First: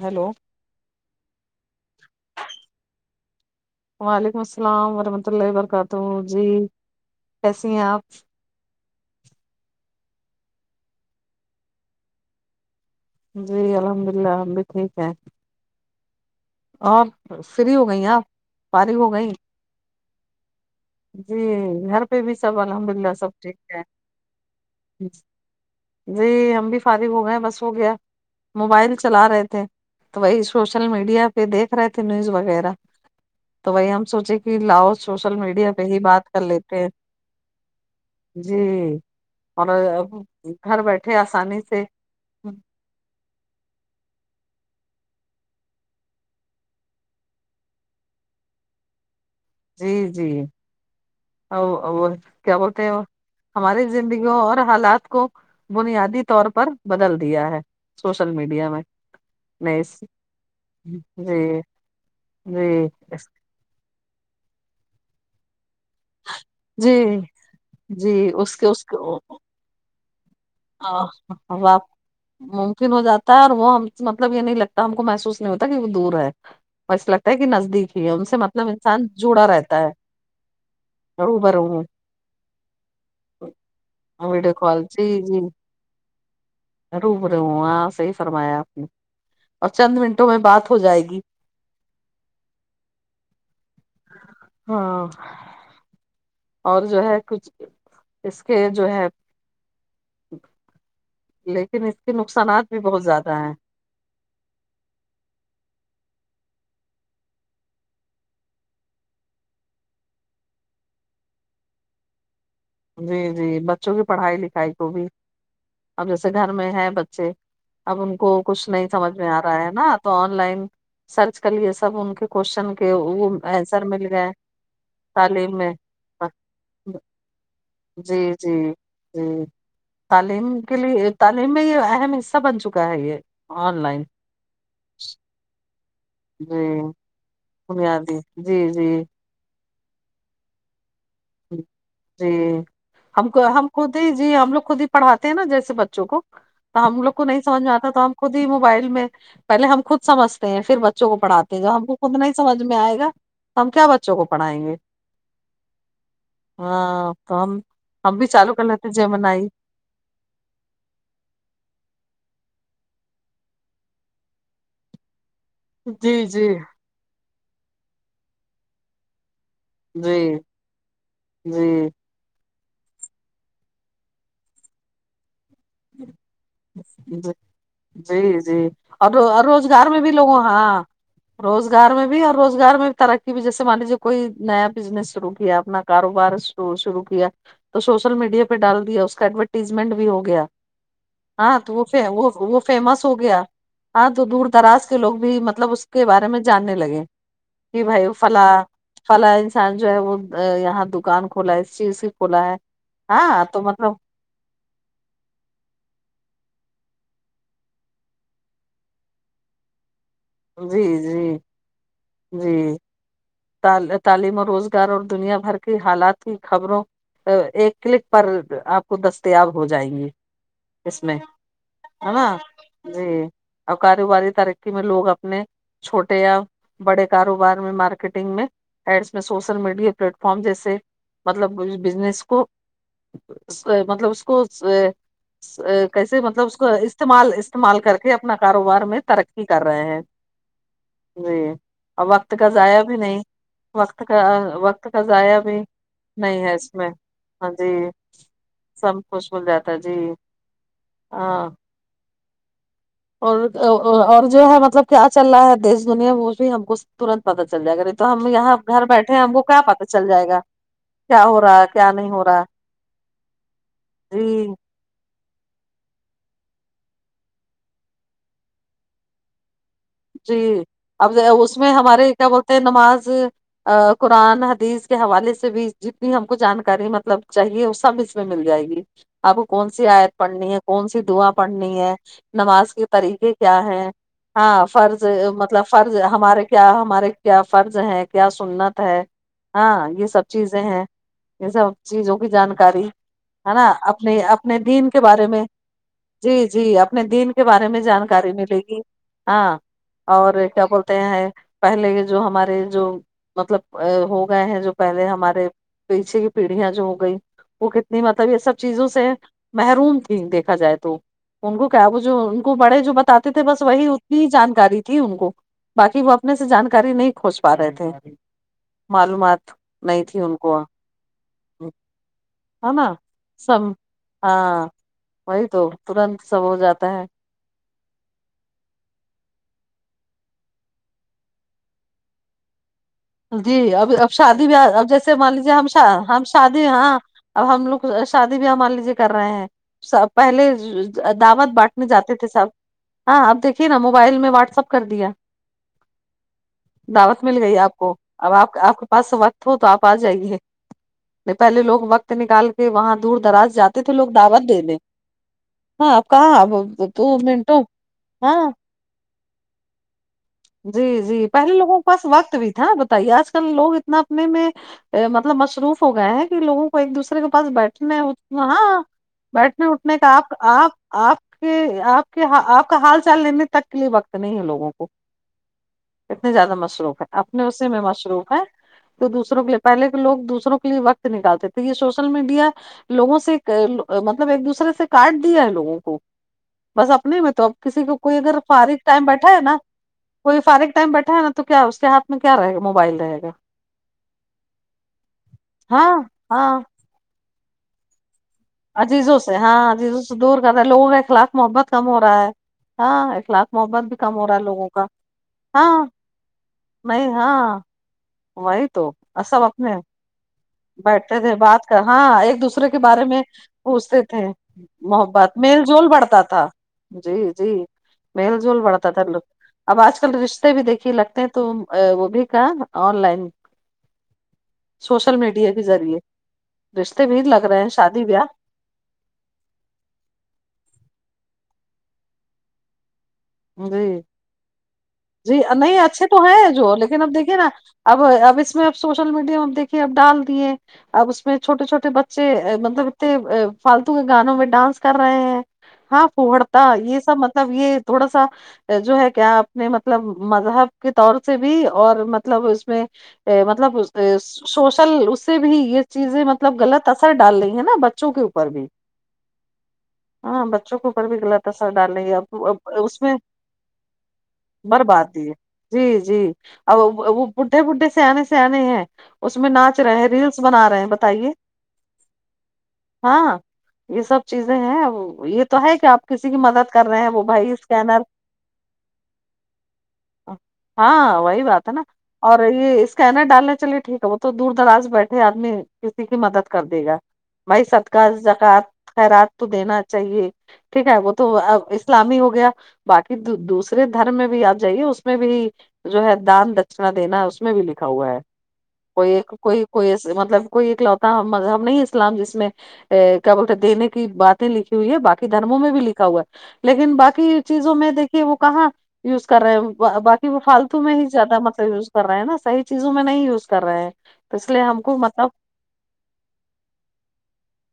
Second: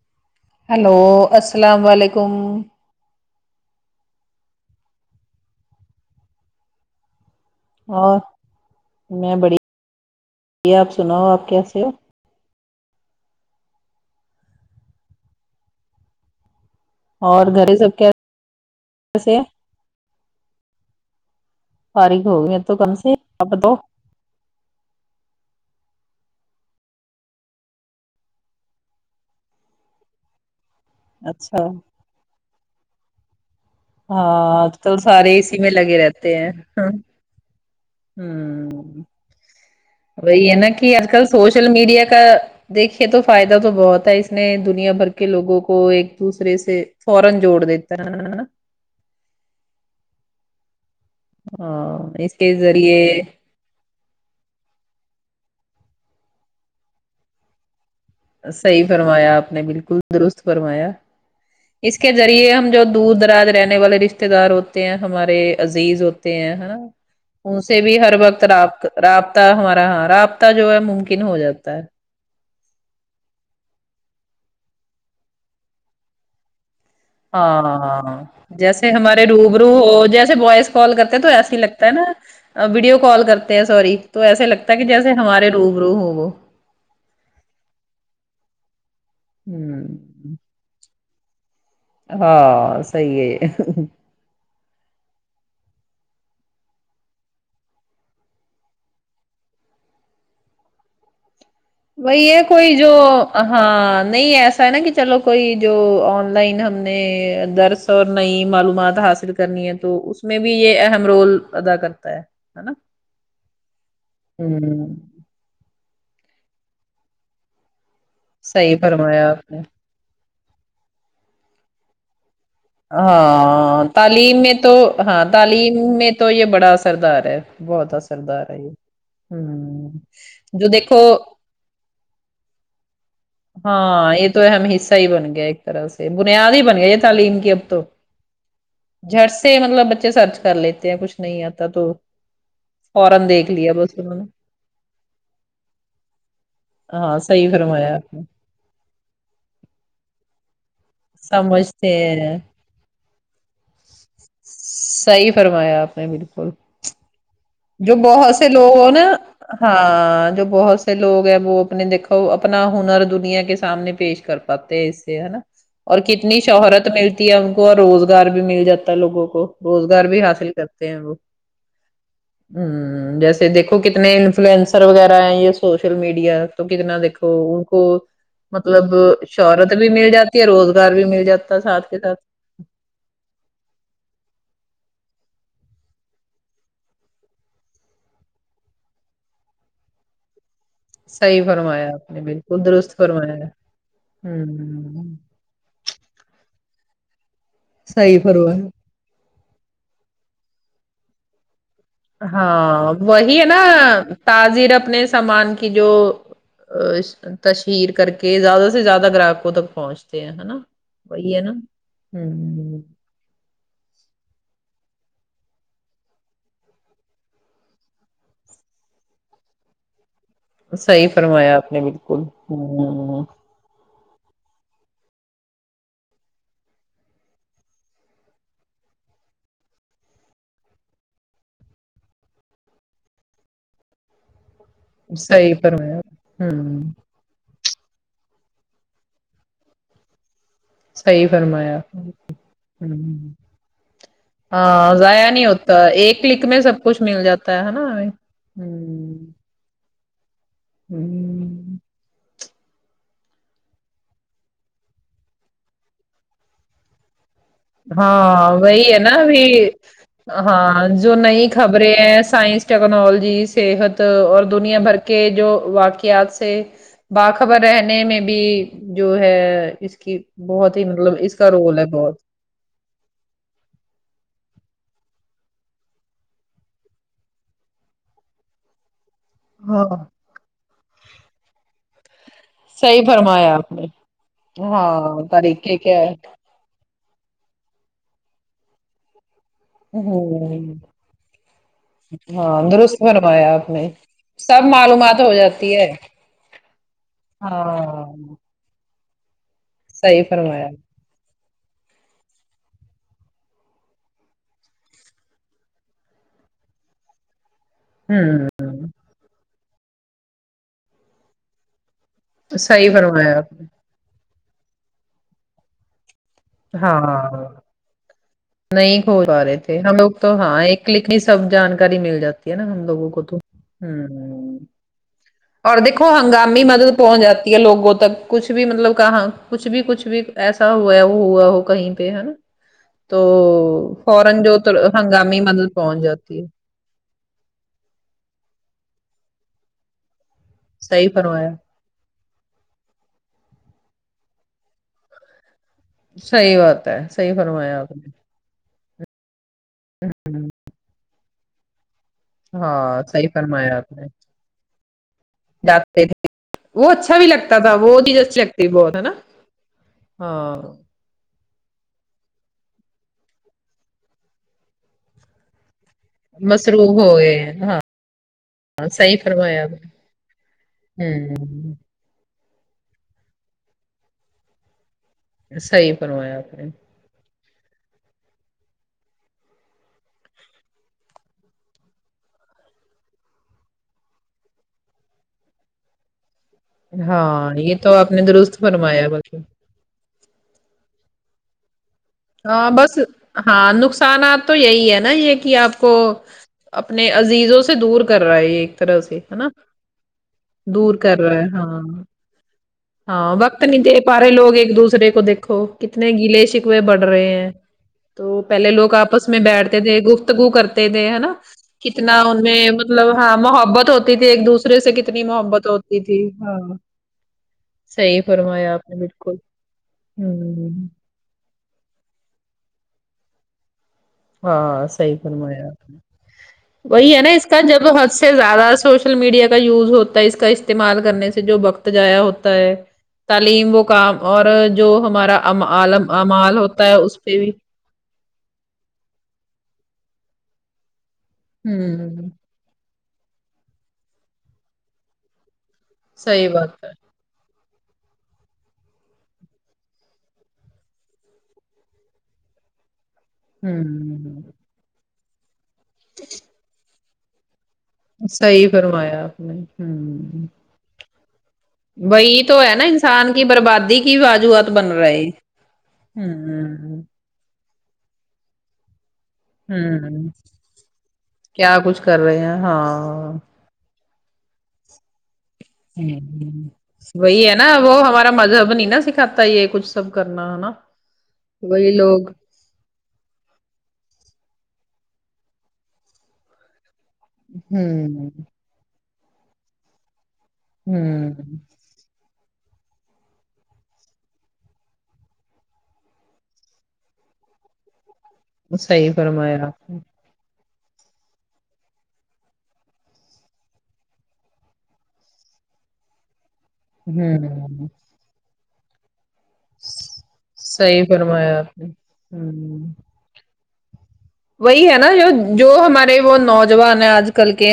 Hello hello السلام علیکم وعلیکم السلام ورحمۃ اللہ وبرکاتہ جی کیسی ہیں آپ اور میں بڑیا آپ سناؤ آپ کیسے ہو جی الحمد اللہ ہم بھی ٹھیک ہیں اور فری گھر ہو سب گئیں آپ فارغ ہو گئیں کیسے ہیں؟ جی گھر پہ فارغ بھی ہو گئے سب تو الحمد کم للہ سے سب آپ ٹھیک بتاؤ ہے جی ہم بھی فارغ ہو گئے ہیں بس ہو گیا موبائل چلا رہے تھے تو وہی سوشل میڈیا پہ اچھا دیکھ رہے تھے نیوز وغیرہ تو وہی ہم سوچے کہ ہاں آج لاؤ کل سوشل سارے اسی میں میڈیا پہ لگے ہی بات رہتے کر لیتے ہیں ہاں، جی ہوں اور وہی ہے نا گھر کہ آج بیٹھے کل آسانی سوشل سے میڈیا کا دیکھیے تو فائدہ تو بہت ہے اس نے دنیا بھر کے لوگوں کو ایک دوسرے سے فورن جوڑ دیتا ہے ا [unintelligible] جی جی اور ہاں، وہ اس کے کیا بولتے ہیں ذریعے وہ ہماری زندگی اور حالات کو بنیادی طور پر بدل دیا ہے سوشل میڈیا میں صحیح فرمایا آپ نے بالکل درست فرمایا جی اس کے ذریعے ہم جو جی دور دراز رہنے والے رشتے دار ہوتے ہیں ہمارے عزیز ہوتے ہیں جی ان سے بھی جی ہر وقت اس کے اس راب رابطہ ہمارا ہاں رابط ہ جو ہے ممکن ہو جاتا ہے ممکن ہو جاتا ہے اور وہ مطلب یہ نہیں لگتا ہم کو محسوس نہیں ہوتا کہ وہ دور ہے بس لگتا ہے کہ ہاں نزدیک ہی ہے ہاں ان سے مطلب جیسے انسان ہمارے جڑا روبرو رہتا ہے ہو جیسے وائس کال کرتے تو ایسے ہی روبرو ہوں لگتا ہے نا ویڈیو کال کرتے ہیں سوری تو ایسے ویڈیو لگتا ہے کال کہ جی جیسے جی ہمارے روبرو ہو وہ روبرو ہوں ہاں صحیح فرمایا آپ نے اور ہوں چند منٹوں میں بات ہو جائے گی ہاں صحیح ہے ہاں اور جو ہے کچھ اس کے جو ہے لے وہی ہے کوئی جو ہاں نہیں ایسا ہے نا کہ چلو کوئی جو آن لائن ہم نے درس اور نئی معلومات حاصل کرنی ہے تو اس میں بھی یہ اہم رول ادا کرتا ہے ہے نا جی جی بچوں کی پڑھائی لکھائی کو ہوں بھی اب جیسے گھر میں ہے بچے اب ان کو کچھ صحیح نہیں سمجھ فرمایا میں آ آپ نے رہا ہے نا تو آن لائن سرچ کر لیے سب ان کے کوشن ہاں تعلیم میں تو ہاں تعلیم میں تو یہ بڑا اثردار ہے بہت جی اثردار جی ہے یہ جی ہوں تعلیم جو کے دیکھو لیے تعلیم میں یہ اہم حصہ بن چکا ہے یہ آن لائن ہاں یہ تو اہم حصہ ہی بن گیا ایک طرح سے بنیاد جی ہی بن گیا یہ تعلیم کی اب بنیادی جی جی جٹ سے مطلب بچے سرچ کر لیتے ہیں کچھ نہیں آتا تو جی فورا ہم دیکھ ہم لیا بس خود ہی انہوں نے جی ہم لوگ خود ہی پڑھاتے ہیں نا جیسے بچوں کو تو ہم لوگ ہاں کو نہیں صحیح سمجھ میں آتا فرمایا تو ہم آپ نے خود ہی موبائل میں پہلے ہم خود سمجھتے ہیں پھر بچ بچوں کو پڑھاتے ہیں جب ہم سمجھتے کو خود نہیں ہیں سمجھ میں آئے گا ہم کیا بچوں کو پڑھائیں گے صحیح فرمایا آپ نے بالکل ہاں کم جو بہت سے لوگ ہو نا ہاں جو بہت سے لوگ ہیں وہ اپنے دیکھو اپنا ہنر دنیا کے سامنے پیش کر پاتے ہیں اس نا اور جی کتنی جی شہرت ملتی ہے ان کو اور روزگار بھی مل جاتا ہے لوگوں کو روزگار جی بھی حاصل کرتے ہیں وہ جی ہمم جیسے دیکھو کتنے انفلوئنسر وغیرہ ہیں یہ سوشل میڈیا تو کتنا دیکھو جی ان کو مطلب شہرت گار میں مل بھی لوگوں جاتی ہے ہاں روزگار بھی مل جاتا ہے ساتھ روزگار کے میں ساتھ بھی اور روزگار میں بھی ترق ی جیسے مان لیجیے کوئی نیا بزنس شروع کیا اپنا کاروبار شرع شروع کیا تو سوشل میڈیا پہ ڈال دیا اس کا ایڈورٹیزمنٹ بھی ہو گیا صحیح ہاں تو وہ فرمایا آپ نے وہ وہ بالکل درست فیمس ہو فرمایا گیا ہے۔ ہاں تو دور دراز کے ہوں لوگ بھی مطلب اس کے بارے میں جاننے لگے کہ بھائی صحیح فلا فرمایا فلا انسان جو ہے وہ یہاں دکان کھولا ہے اس چیز کی کھولا ہے ہاں وہی ہاں ہے نا تو مطلب تاجر اپنے سامان کی جو ا تشہیر کر کے زیادہ سے زیادہ گراہکوں تک پہنچ دیا تھا نا جی جی وہی ہے نا ہ ت تعلیم و روزگار اور دنیا بھر کی حالات کی خبروں ایک کلک پر آپ کو دستیاب ہو جائیں گے صحیح فرمایا آپ نے بالکل جی ہ اور کاروباری ترقی میں لوگ اپنے چھوٹے یا بڑے کاروبار میں مارکی کیٹنگ میں ایڈس میں سوشل میڈیا پلیٹ فارم جیسے مطلب اس بزنس کو مطلب اس کوسے صحیح فرمایا کیسے مطلب اس کو ہوں استعمال استعمال کر کے اپنا کاروبار میں ترقی کر رہے ہیں صحیح جی فرمایا آپ نے اور وقت کا ضائع بھی نہیں ہوں وقت کا وقت ہاں کا ضائع نہیں بھی ہوتا ایک کلک نہیں ہے اس سب میں کچھ مل ہاں جاتا ہے ہے جی نا ہمیں سب ہوں کچش مل جاتا جی ہوں ہاں اور اور جو ہے مطلب کیا چل رہا ہے دیش دنیا وہ بھی ہم کو ترنت پتا چل جائے گا اے تو ہم ہاں یہاں گھر وہی ہے نا بیٹھے ہیں ہم کو کیا ابھی پتا چل جائے گا ہاں جو کیا ہو نئی رہا ہے کیا خبریں نہیں ہیں ہو رہا سائنس ٹیکنالوجی صحت اور جی دنیا بھر کے کے جو واقعات سے باخبر رہنے میں بھی جو ہے اس کہ جی بہت ہی مطلب اس کا رول ہے بہت تے نماز ا قرآن حدیث کے حوالے سے بھی جتنی ہم کو جانکاری مطلب چاہیے وہ سب اس میں مل جائے گی آپ کون ہاں سی آیت پڑھنی ہے کون سی دعا پڑھنی ہے نماز کے صحیح طریقے فرمایا کیا آپ ہے نے ہاں فرض مطلب طریقے فرض کیا ہے ہمارے کیا ہمارے کیا فرض ہیں کیا سنت ہے ہاں یہ سب چیزیں ہوں ہیں یہ سب چیزوں کی ہاں جانکاری درست فرمایا ہے آپ نا نے اپنے اپنے سب دین کے معلومات بارے ہو میں جاتی ہے جی جی اپنے دین کے بارے میں ہاں جانکاری ملے گی ہاں صحیح اور کیا فرمایا ہوں بول تے ہیں پہلے جو ہمارے جو مطلب ہو گئے ہیں جو پہلے ہمارے پیچھے کی پیڑھیاں جو گئی وہ نہیں مطلب یہ سب چیزوں سے محروم تھی دیکھا جائے تو ان کو کیا وہ جو کو بڑے صحیح جو بتاتے فرمایا تھے آپ بس نے وہی اتنی جانکاری تھی ان کو باقی وہ اپنے سے جانکاری نہیں کھوج پا ہاں رہے تھے نہیں کھوج پا معلومات رہے تھے ہم نہیں لوگ تھی تو ان کو ہاں ایک کلیک ہی سب جانکاری مل جاتی ہے نا ہم لوگوں کو تو سب ہ ہاں وہی تو اور دیکھو ترنت سب ہو ہنگامی جاتا مدد ہے پہنچ جات یہ لوگوں تک کچھ بھی مطلب کہاں کچھ بھی کچھ بھی ایسا ہوا وہ ہوا ہو کہیں پہ ہے نا [inaudible] جی اب اب فورن شادی بے جو اب جیسے مان ہنگامی لیجیے ہم مدد پہنچ ہم جاتی ہے شادی ہاں اب ہم لوگ شادی بھی ہمار لیجیے کر رہے ہیں پہلے صحیح دعوت فرمایا بٹ نے جاتے تھے سب ہاں آپ دیکھیے نا موبائل میں واٹس اپ کر دیا صحیح بات ہے دعوت صحیح مل گئی فرمایا آپ کو نے اب آپ آپ کے پاس وقت ہو تو آپ آ جائیے پہلے لوگ وقت وقت نکال کے وہاں ہاں دور صحیح دراز فرمایا جاتے آپ تھے نے لوگ دعوت دے نے ہاں جاتے اب تھے کہاں ا وہ دو اچھا بھی لگتا منٹوں تھا وہ چیز اچھی ہاں لگتی بہت ہے نا ہاں جی جی پہلے لوگوں کے پاس وقت بھی تھا بتائیے آج کل لوگ اتنا اپنے میں مطلب مشروف ہو گیا ہے کہ لوگوں کو مصروف ایک ہو دوسرے کے گئے پاس ہیں ہاں بیٹھنے یو ہاں صحیح فرمایا بیٹھنے آپ اٹھنے کا آپ آپ نے آپ کے ہوں آپ کہ آپ کا حال چال لینے تک کے لیے وقت نہیں ہے لوگوں کو صحیح اتنے فرمایا زیادہ آپ نے مصروف ہے اپنے اسی میں مشروف ہے تو دوسروں کے لیے پہلے کے لوگ دوسروں کے لیے وقت نکالتے تھے یہ سوشل میڈیا لوگوں سے مطلب ایک دوسرے سے کاٹ دیا ہے لوگوں کو بس اپنے میں تو اب ہاں یہ کسی کو آپ کوئی نے اگر درست فارغ ٹائم فرمایا بیٹھا بلکہ ہے نا کوئی فارغ ٹائم بیٹھا ہےنا تو کیا اس کے ہاتھ میں کیا رہے گا ہاں موبائل بس رہے گا ہاں نقصانات تو یہی ہے نا یہ کہ آپ کو ہاں ہاں اپنے عزیزوں سے دور کر رہا ہے یہ ایک طرح سے عزیزوں ہے نا ہاں عزیزوں سے دور کر رہا ہے لوگوں دور کا کر اخلاق رہا ہے محبت ہاں کم ہو رہا ہے ہاں اخلاق وقت نہیں محبت دے بھی پا کم ہو رہے رہا ہے لوگ لوگوں ایک کا دوسرے کو دیکھو ہاں کتنے گیلے شک وے بڑھ نہیں رہے ہیں ہاں تو وہی پہلے تو لوگ آپس میں سب اپنے بیٹھتے تھے گفتگو کرتے تے تھے ہے بیٹھتے نہ بات کر ہاں کتنا ایک ان میں دوسرے کے بارے مطلب میں ہاں محبت پوچھتے ہوتی تھے تھی ایک دوسرے سے کتنی میل محبت جول ہوتی تھی بڑھتا جی تھا ہاں جی جی صحیح میل جول فرمایا بڑھتا آپ نے تھا لوگ بالکل اب آج کل رشتے بھی ہوں دیکھیے لگتے ہیں تو وہ بھی کا آن لائن ہاں سوشل صحیح میڈیا کے فرمایا آپ نے ذریعے رشتے وہی بھی ہے نا لگ اس کا رہے ہیں جب شادی حد بیاہ سے زیادہ سو شل میڈیا کا یوز ہوتا ہے اس کا استعمال کرنے سے جو وقت ضائع ہوتا ہے تعلیم وہ جی کام اور جو جی ہمارا ام نہیں اچھے الم تو ہیں اعمال جو ہوتا ہے لیکن اب اس دیکھیے پہ نا بھی اب اب اس میں اب سوشل میڈیا میں اب دیکھیے اب ڈال دیے اب اس میں چھوٹے چھوٹے بچے ہوں مطلب اتنے فالتو کے گانوں میں ڈانس کر رہے ہیں ہاں صحیح پھڑتا بات ہے یہ سب مطلب یہ تھوڑا سا جو ہے کیا اپنے مطلب مذہب کے طور سے بھی اور مطلب اس میں مطلب ہوں سوشل اس سے بھی یہ چیزیں مطلب غلط اثر ڈال رہی ہے نا بچ صحیح فرمایا آپ نے ہمم چو کو اوپر بھی غلط اثر ڈالینگی اب ہے نا اس میں انسان کی بربادی کی وجوہات بن رہے بربادی ہے جی جی ہوں ا وہ بڈھے بڈھے سیانے سیانے ہیں اس میں ناچ رہے ہیں ہوں ریلس بنا رہے ہیں بتائیے کیا کچھ کر رہے ہیں ہاں یہ سب چیزیں ہیں یہ تو ہے کہ آپ کسی کی ہوں مدد کر رہے ہیں وہ وہی بھائی ہے نا اسکینر وہ ہمارا مذہب نہیں نا سکھاتا یہ کچھ سب کرنا ہے نا وہی لوگ تو یہ اسکینر ڈالنے چلیے ٹھیک ہے وہ تو دور دراز بیٹھے آدمی کسی کی مدد کر دے گا بھائی صدقہ ہوں زکوۃ خیرات تو دینا چاہیے ٹھیک ہے وہ تو ہوں اب اس اسلامی ہو گیا باقی دوسرے دھرم میں بھی آپ جائیے اس میں بھی جو ہے دان دکنا دینا اس میں بھی لکھا ہوا ہے کوئی صحیح ایک کوئی فرمایا آپ کوئی ای مطلب کوئی اکلوتا مذہب نہیں اسلام جس میں ا کیا بولتے دینے کی باتیں لکھی ہوئی ہے باقی دھرموں میں بھی لکھا ہوا ہے لیکن نے باقی چیزوں ہوں میں د دیکے وہ کہاں یوز کر رہے ہیں باقی وہ فالتو میں صحیح ہی زیادہ فرمایا مطلب آپ نے یوز کر رہے ہیں نا صحیح ہوں چیزوں میں نہیں یوز کر رہے ہیں تو اس لیے ہم وہی کو ہے نا جو مطلب جو ہمارے وہ نوجوان ہیں آج کل کے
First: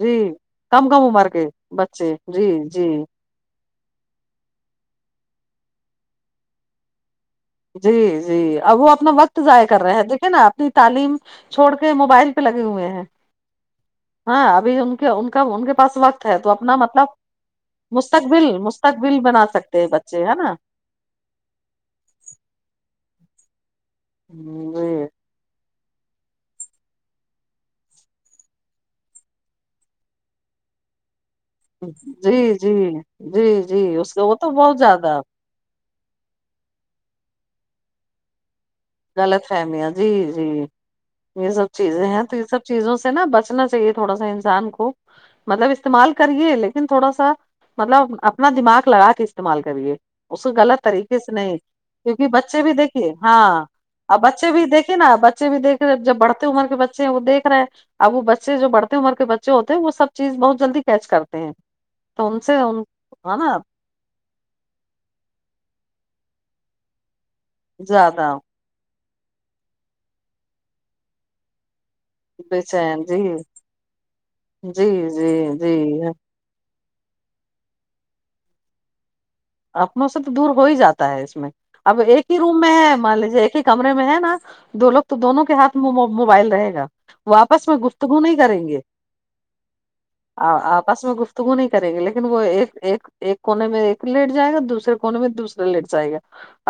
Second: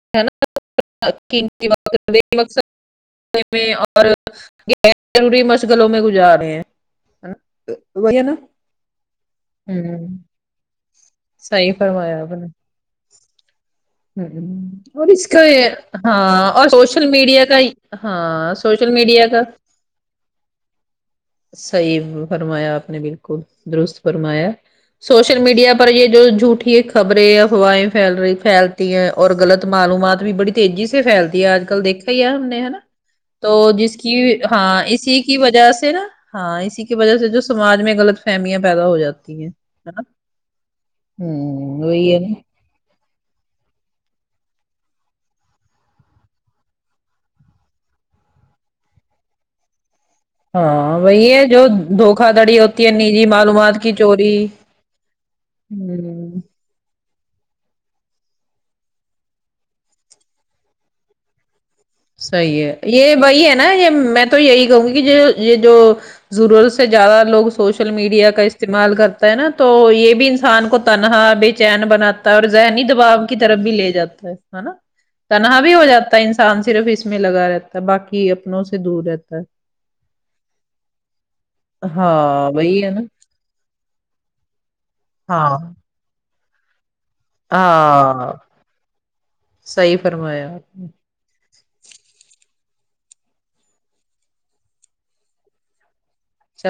جی نا [unintelligible] کم کم عمر کے بچے جی جی [unintelligible] اور ضروری مشغلوں میں گزار رہے ہیں جی وہی ہے نا جی اب وہ اپنا وقت ضائع کر رہے ہیں ہوں دیکھیے نا اپنی تعلیم صحیح چھوڑ کے فرمایا موبائل پہ لگے ہوئے ہیں ہاں ہوں ابھی ان اور کے اس ان کا ان یہ کے پاس وقت ہے ہاں تو اور اپنا مطلب سوشل میڈیا کا ہی ہاں سوشل میڈیا کا چی ہے نا صحیح فرمایا آپ نے بالکل درست فرمایا سوشل میڈیا پر یہ جو جھوٹی خبریں افوائیں پھیل رہی پھیلتی ہیں اور غلط معلومات بھی بڑی تیزی سے پھیلتی ہے آج کل جی دیکھا ہی ہے ہم جی نے ہے جی نا تو جی جی جس کی اس کا وہ تو ہاں بہت زیادہ اسی کی وجہ سے نا ہاں اسی کی وجہ سے جو سماج میں غلط فہمیاں پیدا ہو جاتی ہیں غلط فہمیاں ہے نا جی جی یہ سب ہوں چیزیں وہی ہے ہیں نا تو یہ سب چیزوں سے نا بچنا چاہیے تھوڑا سا انسان کو مطلب استعمال کرئے لیکن تھوڑا سا مطلب اپنا دماغ لگا کے استعمال کریے اس کو غلط ہاں طریقے سے وہی ہے نہیں جو کیونکہ دھوکا دھڑی بچے بھی ہوتی ہے دیکھیے نجی ہاں معلومات کی اب چوری بچے بھی دیکھے نا بچے بھی دیکھے جب ہوں بڑھتے عمر کے بچے ہیں وہ دیکھ رے اب وہ بچے جو بڑھتے عمر کے بچے ہوتے ہیں وہ سب چیز بہت جلدی کیچ کرتے ہیں تو ان سے صحیح ان ہے یہ وہی ہے نا یہ میں تو یہی کہوں گی یہ جو ضرورت سے زیادہ لوگ سوشل زیادہ میڈیا کا اس تعمال کرتا ہے نا تو یہ بھی انسان کو تنہا بے چین بنا ٹا ہے اور بے ذہنی چین جی دباؤ کی طرف بھی لے جاتا ہے ہے نا جی جی تنہا جی بھی ہو جاتا ہے انس ان صرف اس میں لگا رہتا ہے باقی اپنوں سے دور رہتا ہے اپنوں سے تو دور ہو ہی جاتا ہے اس میں اب ایک ہی ہاں روم میں وہی ہے نا مان لیجے ایک ہی کمرے میں ہے نا دو لوگ تو دونوں ہاں کے ہاتھ میںو موبائل رہے گا وہ آپس میں گفتگو ہاں نہیں کریں گے صحیح ا فرمایا آپ نے آپس میں گف تگو نہیں کریں گے لیکن وہ ایک ایک ایک کونے میں ایک لیٹ جائے گا دوسرے کونے میں دوسرے لیٹ جائے گا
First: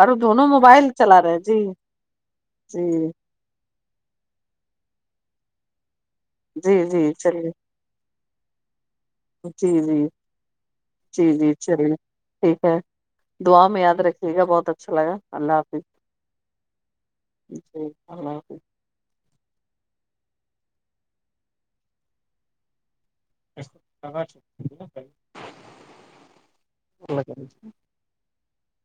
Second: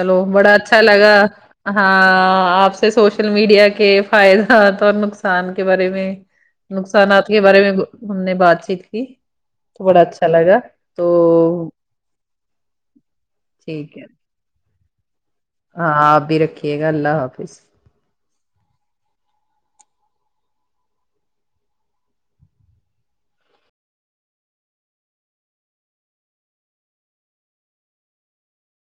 اور وہ دونوں بڑا اچھا موبائل لگا چلا رہے ہیں۔ جی ہاں آپ سے جی سوش میڈیا کے فائدات اور نقصان کے بارے میں جی جی نقصانات کے چلیے بارے میں ہم نے بات چیت کی جی تو جی بڑا اچھا لگا تو جی جی چلیے ٹھیک ہے دعا میں یاد رکھ ٹھیک ہے بہت اچھا لگا اللہ حافظ ہاں آپ بھی رکھیے گا اللہ حافظ جی اللہ حافظ [unintelligible]